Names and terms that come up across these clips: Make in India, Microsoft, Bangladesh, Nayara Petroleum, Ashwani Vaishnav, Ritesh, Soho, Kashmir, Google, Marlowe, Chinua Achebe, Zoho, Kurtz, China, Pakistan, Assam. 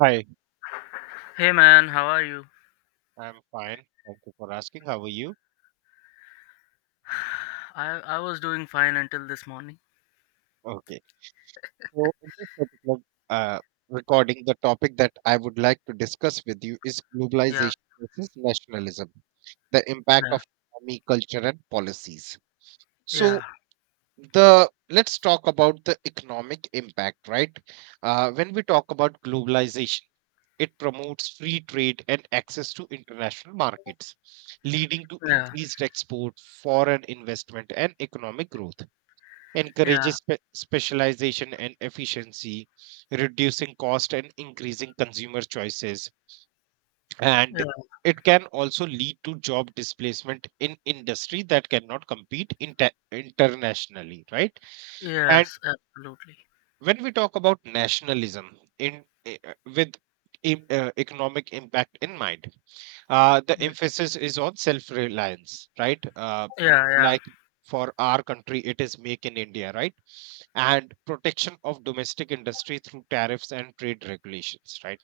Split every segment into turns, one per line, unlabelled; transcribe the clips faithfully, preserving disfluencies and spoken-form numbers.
Hi,
Hey man, how are you?
I'm fine. Thank you for asking. How are you?
I I was doing fine until this morning.
Okay. So, in this particular uh, recording, the topic that I would like to discuss with you is
Yeah,
globalization versus nationalism, the impact
yeah,
of economy, culture, and policies.
yeah,
So, the let's talk about the economic impact, right? Uh, when we talk about globalization, it promotes free trade and access to international markets, leading to
yeah,
increased export, foreign investment, and economic growth
yeah,
encourages spe- specialization and efficiency, reducing cost and increasing consumer choices. And
yeah.
it can also lead to job displacement in industry that cannot compete inter- internationally, right? And
Yes, absolutely.
when we talk about nationalism in eh, uh, with e- uh, economic impact in mind, uh, the
Yeah,
emphasis is on self-reliance, right? Uh,
yeah, yeah,
like for our country, it is Make in India, right? And protection of domestic industry through tariffs and trade regulations, right?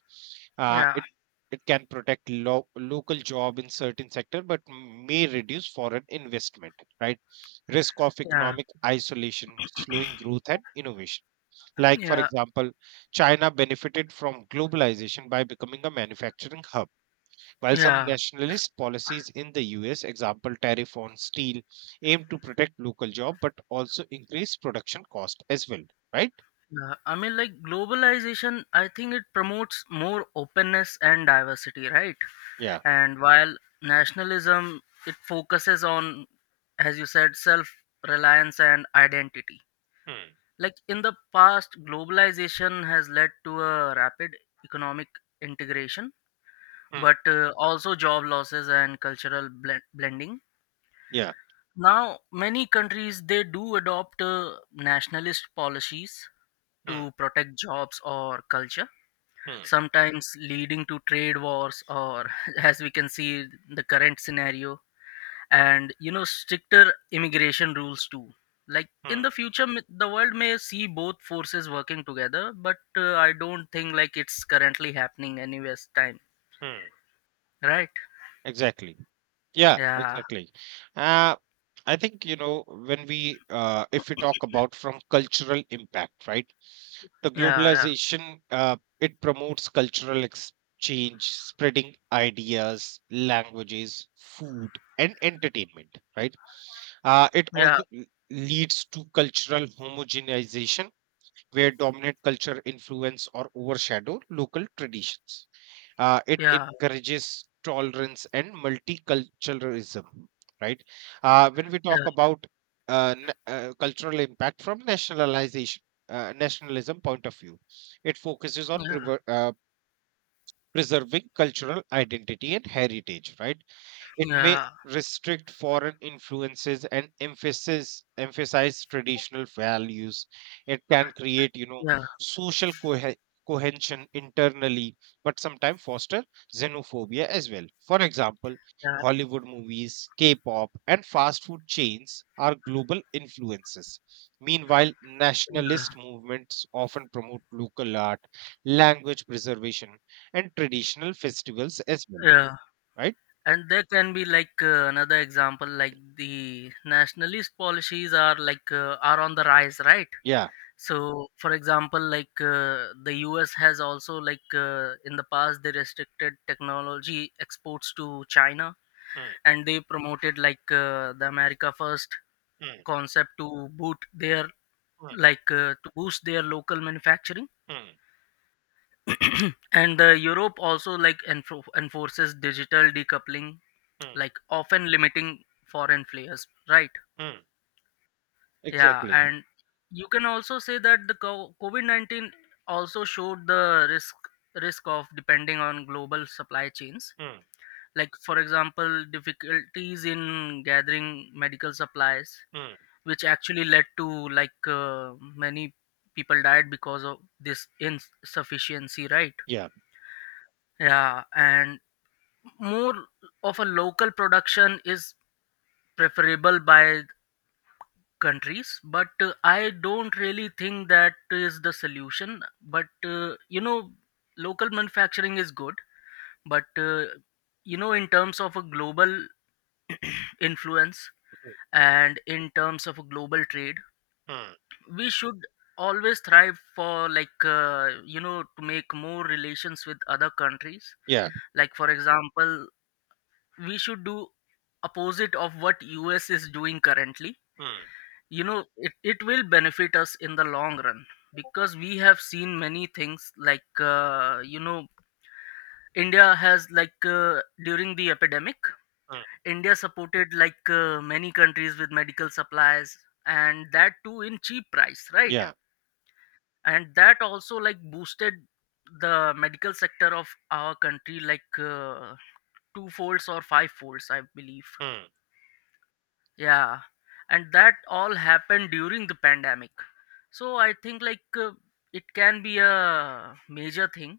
Uh,
yeah,
it it can protect lo- local job in certain sector, but may reduce foreign investment, right? Risk of
yeah,
economic isolation, slowing growth and innovation. Like for
yeah,
example, China benefited from globalization by becoming a manufacturing hub while some
yeah,
nationalist policies in the U S, example tariff on steel, aim to protect local job but also increase production cost as well, right?
yeah. I mean, like globalization, I think it promotes more openness and diversity, right?
Yeah,
And while nationalism, it focuses on, as you said, self reliance and identity.
hmm.
Like in the past, globalization has led to a rapid economic integration,
Hmm,
but uh, also job losses and cultural blend- blending.
yeah,
Now, many countries they do adopt uh, nationalist policies
hmm.
to protect jobs or culture,
Hmm,
sometimes leading to trade wars or, as we can see, the current scenario and you know stricter immigration rules too, like
hmm.
in the future m- the world may see both forces working together, but uh, I don't think like it's currently happening anyways time,
Hmm,
right?
exactly. Yeah,
yeah
exactly. Uh, I think you know when we uh, if we talk about from cultural impact, right? The
yeah,
globalization uh, it promotes cultural exchange, spreading ideas, languages, food and entertainment, right? uh, it
yeah,
also l- leads to cultural homogenization, where dominant culture influence or overshadow local traditions. Uh, it
yeah,
encourages tolerance and multiculturalism, right? Uh, when we
yeah,
talk about uh, n- uh, cultural impact from nationalization, uh, nationalism point of view, it focuses on
yeah,
prever- uh, preserving cultural identity and heritage, right? It may
yeah,
restrict foreign influences and emphasis emphasize traditional values. It can create, you know,
yeah,
social cohe- cohesion internally, but sometimes foster xenophobia as well. For example,
yeah, yeah,
Hollywood movies, K-pop, and fast food chains are global influences. Meanwhile,
yeah,
nationalist movements often promote local art, language preservation, and traditional festivals as well.
yeah.
Right?
And there can be like uh, another example like the nationalist policies are like uh, are on the rise, right?
Yeah.
So, for example, like uh, the U S has also like uh, in the past they restricted technology exports to China, and they promoted like uh, the America First
Mm,
concept to boot their,
mm,
like uh, to boost their local manufacturing.
mm,
And uh, Europe also like enfor enforces digital decoupling,
mm,
like often limiting foreign players, right?
mm.
Yeah,
Exactly.
and you can also say that the co- COVID nineteen also showed the risk risk of depending on global supply chains.
Mm,
Like for example, difficulties in gathering medical supplies,
mm.
which actually led to like uh, many people died because of this insufficiency, right?
Yeah.
Yeah, and more of a local production is preferable by countries, but uh, I don't really think that is the solution. But uh, you know, local manufacturing is good, but uh, you know, in terms of a global influence
Mm,
and in terms of a global trade,
mm.
we should always thrive for, like uh, you know, to make more relations with other countries.
Yeah.
Like for example, we should do opposite of what US is doing currently.
Mm,
You know it, it will benefit us in the long run, because we have seen many things like uh, you know, India has like uh, during the epidemic,
mm.
India supported like uh, many countries with medical supplies, and that too in cheap price, right?
Yeah.
And that also like boosted the medical sector of our country like uh, two folds or five folds, I believe.
Mm,
Yeah, and that all happened during the pandemic. So I think like uh, it can be a major thing,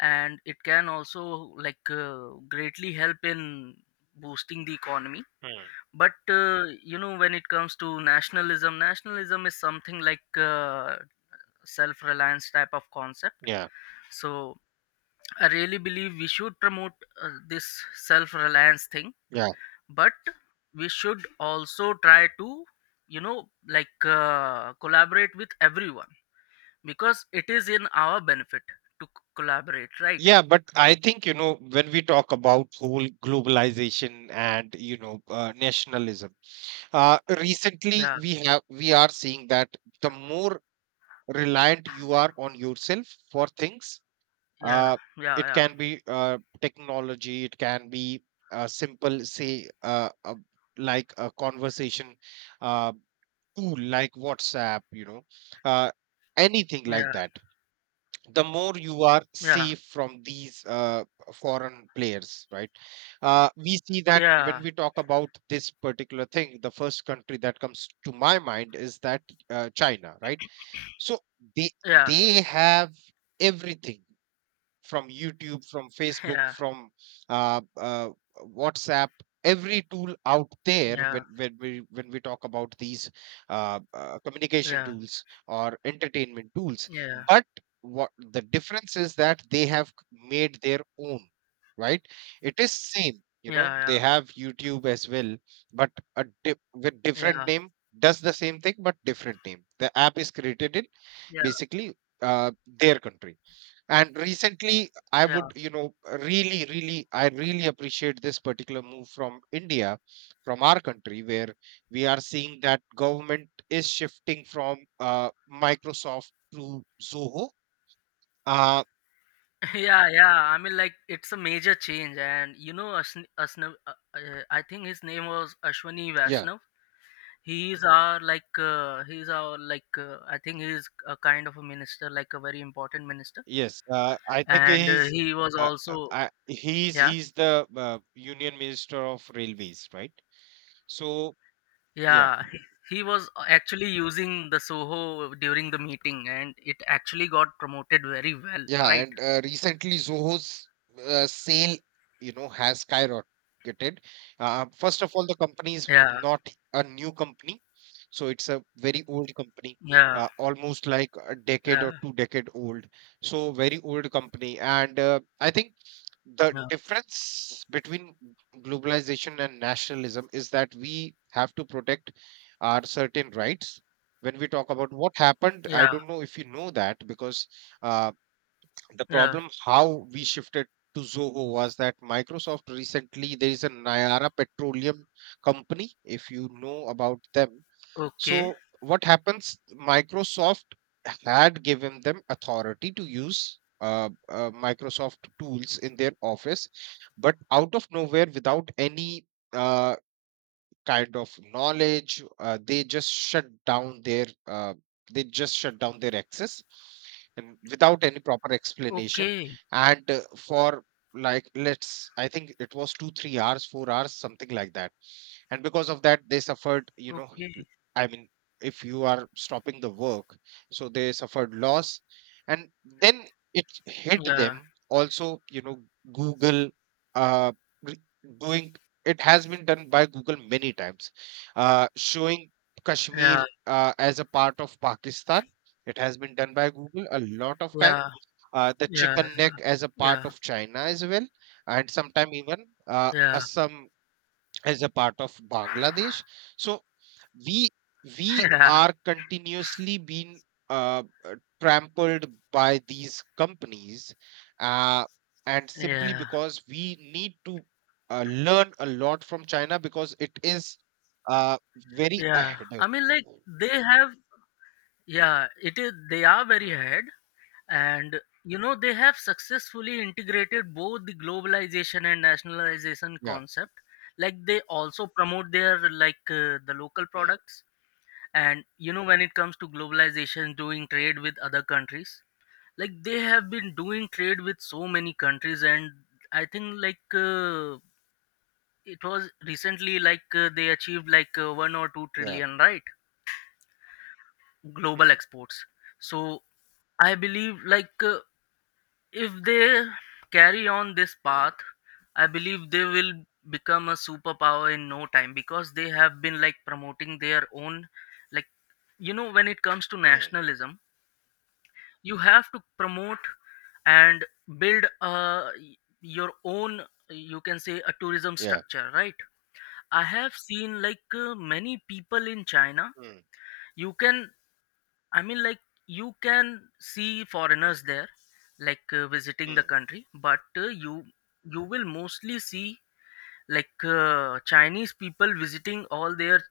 and it can also like uh, greatly help in boosting the economy.
mm.
But uh, you know, when it comes to nationalism, nationalism is something like uh, self-reliance type of concept.
Yeah,
So I really believe we should promote uh, this self-reliance thing,
yeah,
but we should also try to, you know, like uh, collaborate with everyone, because it is in our benefit to c- collaborate, right?
yeah. But I think, you know, when we talk about whole globalization and, you know, uh, nationalism, uh, recently
Yeah,
we have we are seeing that the more reliant you are on yourself for things,
yeah,
uh, it
yeah,
can be uh, technology, it can be uh, simple say uh, uh, like a conversation uh, tool like whatsapp, you know, uh, anything
yeah,
like that, the more you are
yeah,
safe from these uh, foreign players, right? Uh, we see that when
yeah,
we talk about this particular thing, the first country that comes to my mind is that uh, china, right? So they
yeah,
they have everything, from youtube, from facebook,
yeah,
from uh, uh, whatsapp, every tool out there when, when we when we talk about these uh, uh,
yeah,
communication
yeah,
tools or entertainment tools.
yeah,
But what the difference is that they have made their own, right? It is same, you know,
yeah,
they have youtube as well, but a dip, with
yeah,
different
yeah,
name, does the same thing, but different name. The app is created in
yeah,
basically uh, their country. And recently I
yeah.
would, you know, really really I really appreciate this particular move from india, from our country, where we are seeing that government is shifting from uh, microsoft to zoho. uh
Yeah, yeah, I mean, like it's a major change. And you know, Ashn- Ashna- uh, uh, I think his name was ashwani
yeah,
vaishnav. He's our like uh, he's our like uh, I think he's a kind of a minister, like a very important minister,
yes, uh, I think
and uh,
he's
he was
uh, uh,
also,
I, he's
yeah,
he's the uh, union minister of railways, right? So yeah.
yeah, he, he was actually using the Soho during the meeting, and it actually got promoted very well,
Yeah,
right?
and uh, recently Zoho's uh, sale, you know, has skyrocketed. Uh, first of all, the company is
Yeah,
not a new company, so it's a very old company,
yeah,
uh, almost like a decade
yeah,
or two decade old. So very old company, and uh, I think the
yeah,
difference between globalization and nationalism is that we have to protect our certain rights. When we talk about what happened, I
yeah,
don't know if you know that because uh, the
yeah,
problem how we shifted to Zoho was that Microsoft recently there is a Nayara Petroleum company, if you know about them.
okay,
So what happens? Microsoft had given them authority to use uh, uh, Microsoft tools in their office, but out of nowhere, without any uh, kind of knowledge, uh, they just shut down their uh, they just shut down their access, and without any proper explanation.
okay,
And uh, for, like, let's, I think it was two three hours four hours, something like that, and because of that, they suffered, you know, l-
okay,
I mean, if you are stopping the work, so they suffered loss. And then it hit
yeah,
them also. You know, google uh re- doing it has been done by Google many times, uh, showing
yeah,
Kashmir uh, as a part of Pakistan. It has been done by Google a lot of
yeah,
time. Uh, the
yeah,
chicken neck as a part
yeah,
of China as well, and sometime even uh,
yeah,
Assam as a part of Bangladesh. So we we
yeah,
are continuously being uh, uh, trampled by these companies, uh, and simply
yeah,
because we need to uh, learn a lot from china, because it is uh, very
yeah.
ahead of us.
I mean, like they have. Yeah, it is. They are very
Hmm,
ahead, and you know they have successfully integrated both the globalization and nationalization
yeah.
concept. Like they also promote their like uh, the local
Hmm,
products, and you know when it comes to globalization, doing trade with other countries. Like they have been doing trade with so many countries, and I think like uh, it was recently like uh, they achieved like uh, one or two
yeah.
trillion right, global
Hmm,
exports. So I believe like. Uh, If they carry on this
hmm,
path, I believe they will become a superpower in no time, because they have been like promoting their own, like, you know, when it comes to
hmm,
nationalism, you have to promote and build uh, your own, you can say, a tourism
yeah.
structure, right? I have seen like uh, many people in China.
Hmm,
You can, I mean, like you can see
hmm,
foreigners there, like uh, visiting the
hmm,
country, but uh, you you will mostly see like uh, Chinese people visiting all their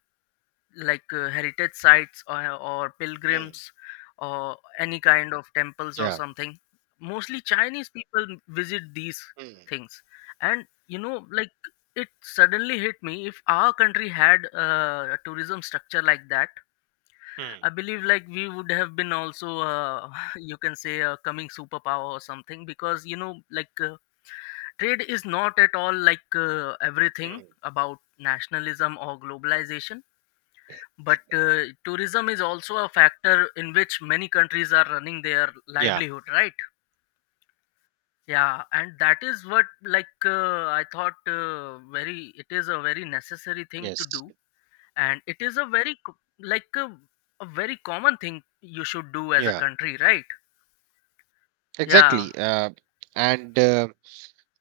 like uh, heritage sites or, or
hmm,
pilgrims or any kind of temples or
yeah.
something. Mostly Chinese people visit these
Hmm,
things, and you know, like, it suddenly hit me, if our country had uh, a tourism structure like that,
hmm,
I believe like we would have been also uh, you can say a coming superpower or something, because you know like uh, trade is not at all like uh, everything
hmm,
about nationalism or globalization, but uh, tourism is also a factor in which many countries are running their
yeah.
livelihood, right? Yeah, and that is what like uh, I thought uh, very, it is a very necessary thing to
Yes,
do, and it is a very co- like a, a very common thing you should do as a
yeah,
country, right? Yeah,
exactly. uh, and uh,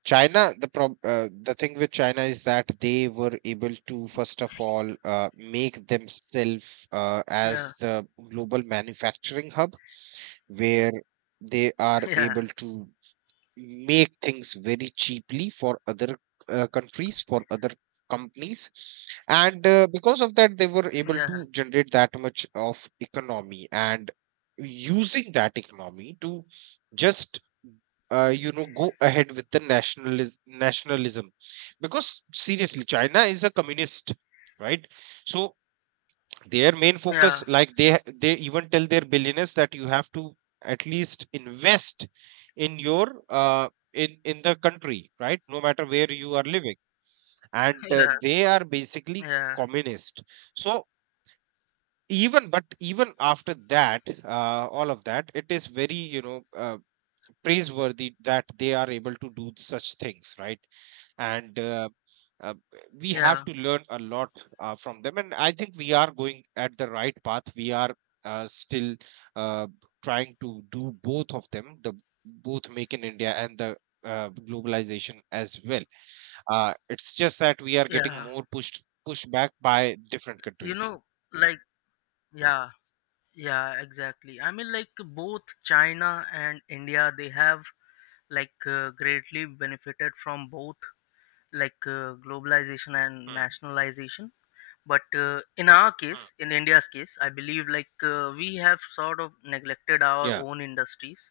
China, the prob uh, the thing with China is that they were able to, first of all, uh, make themselves uh,
yeah,
as the global manufacturing hub, where they are
yeah,
able to make things very cheaply for other uh, countries, for other companies. And uh, because of that, they were able
yeah,
to generate that much of economy, and using that economy to just uh, you know, go ahead with the nationalism nationalism, because seriously china is a communist, right? So their main
yeah,
focus, like they ha- they even tell their billionaires that you have to at least invest in your uh, in in the country, right, no matter where you are living. And uh,
yeah,
they are basically
yeah,
communist. So even, but even after that uh, all of that, it is very, you know, uh, praiseworthy that they are able to do such things, right? And uh, uh, we have
yeah,
to learn a lot uh, from them, and I think we are going at the right path. We are uh, still uh, trying to do both of them, the both make in india and the uh, globalization as well. Uh, it's just that we are getting
yeah.
more pushed pushed back by different
You
countries.
know, like, yeah, yeah, exactly. I mean, like, both China and India, they have like uh, greatly benefited from both, like uh, globalization and
Hmm,
nationalization. But uh, in our
hmm.
case, in India's case, I believe like uh, we have sort of neglected our
Yeah,
own industries,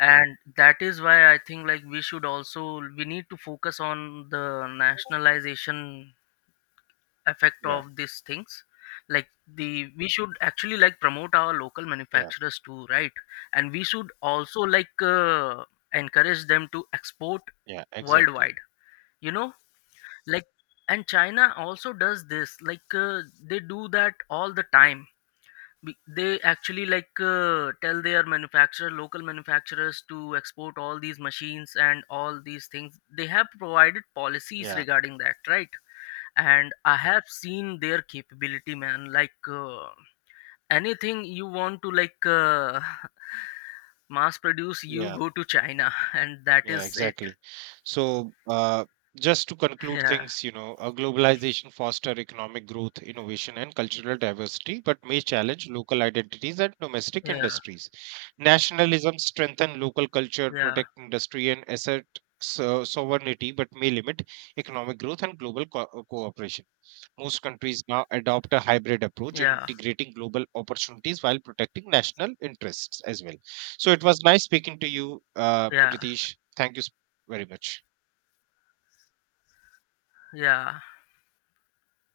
and that is why I think like we should also we need to focus on the nationalization effect
yeah,
of these things. Like the we should actually like promote our local
yeah,
manufacturers too, right? And we should also like uh, encourage them to export
yeah, exactly,
worldwide, you know, like. And China also does this, like uh, they do that all the time. Be- they actually like uh, tell their manufacturer local manufacturers to export all these machines and all these things. They have provided policies
yeah,
regarding that, right? And I have seen their capability, man, like uh, anything you want to like uh, mass produce, you
yeah.
go to China and that
Yeah,
is it.
exactly. So, uh, just to conclude
Yeah,
things, you know, uh, globalization foster economic growth, innovation, and cultural diversity, but may challenge local identities and domestic
yeah,
industries. Nationalism strengthen local culture,
yeah,
protect industry, and assert so- sovereignty, but may limit economic growth and global co- cooperation. Most countries now adopt a hybrid approach,
yeah,
integrating global opportunities while protecting national interests as well. So it was nice speaking to you, uh,
yeah,
Ritesh. Thank you s- very much.
yeah.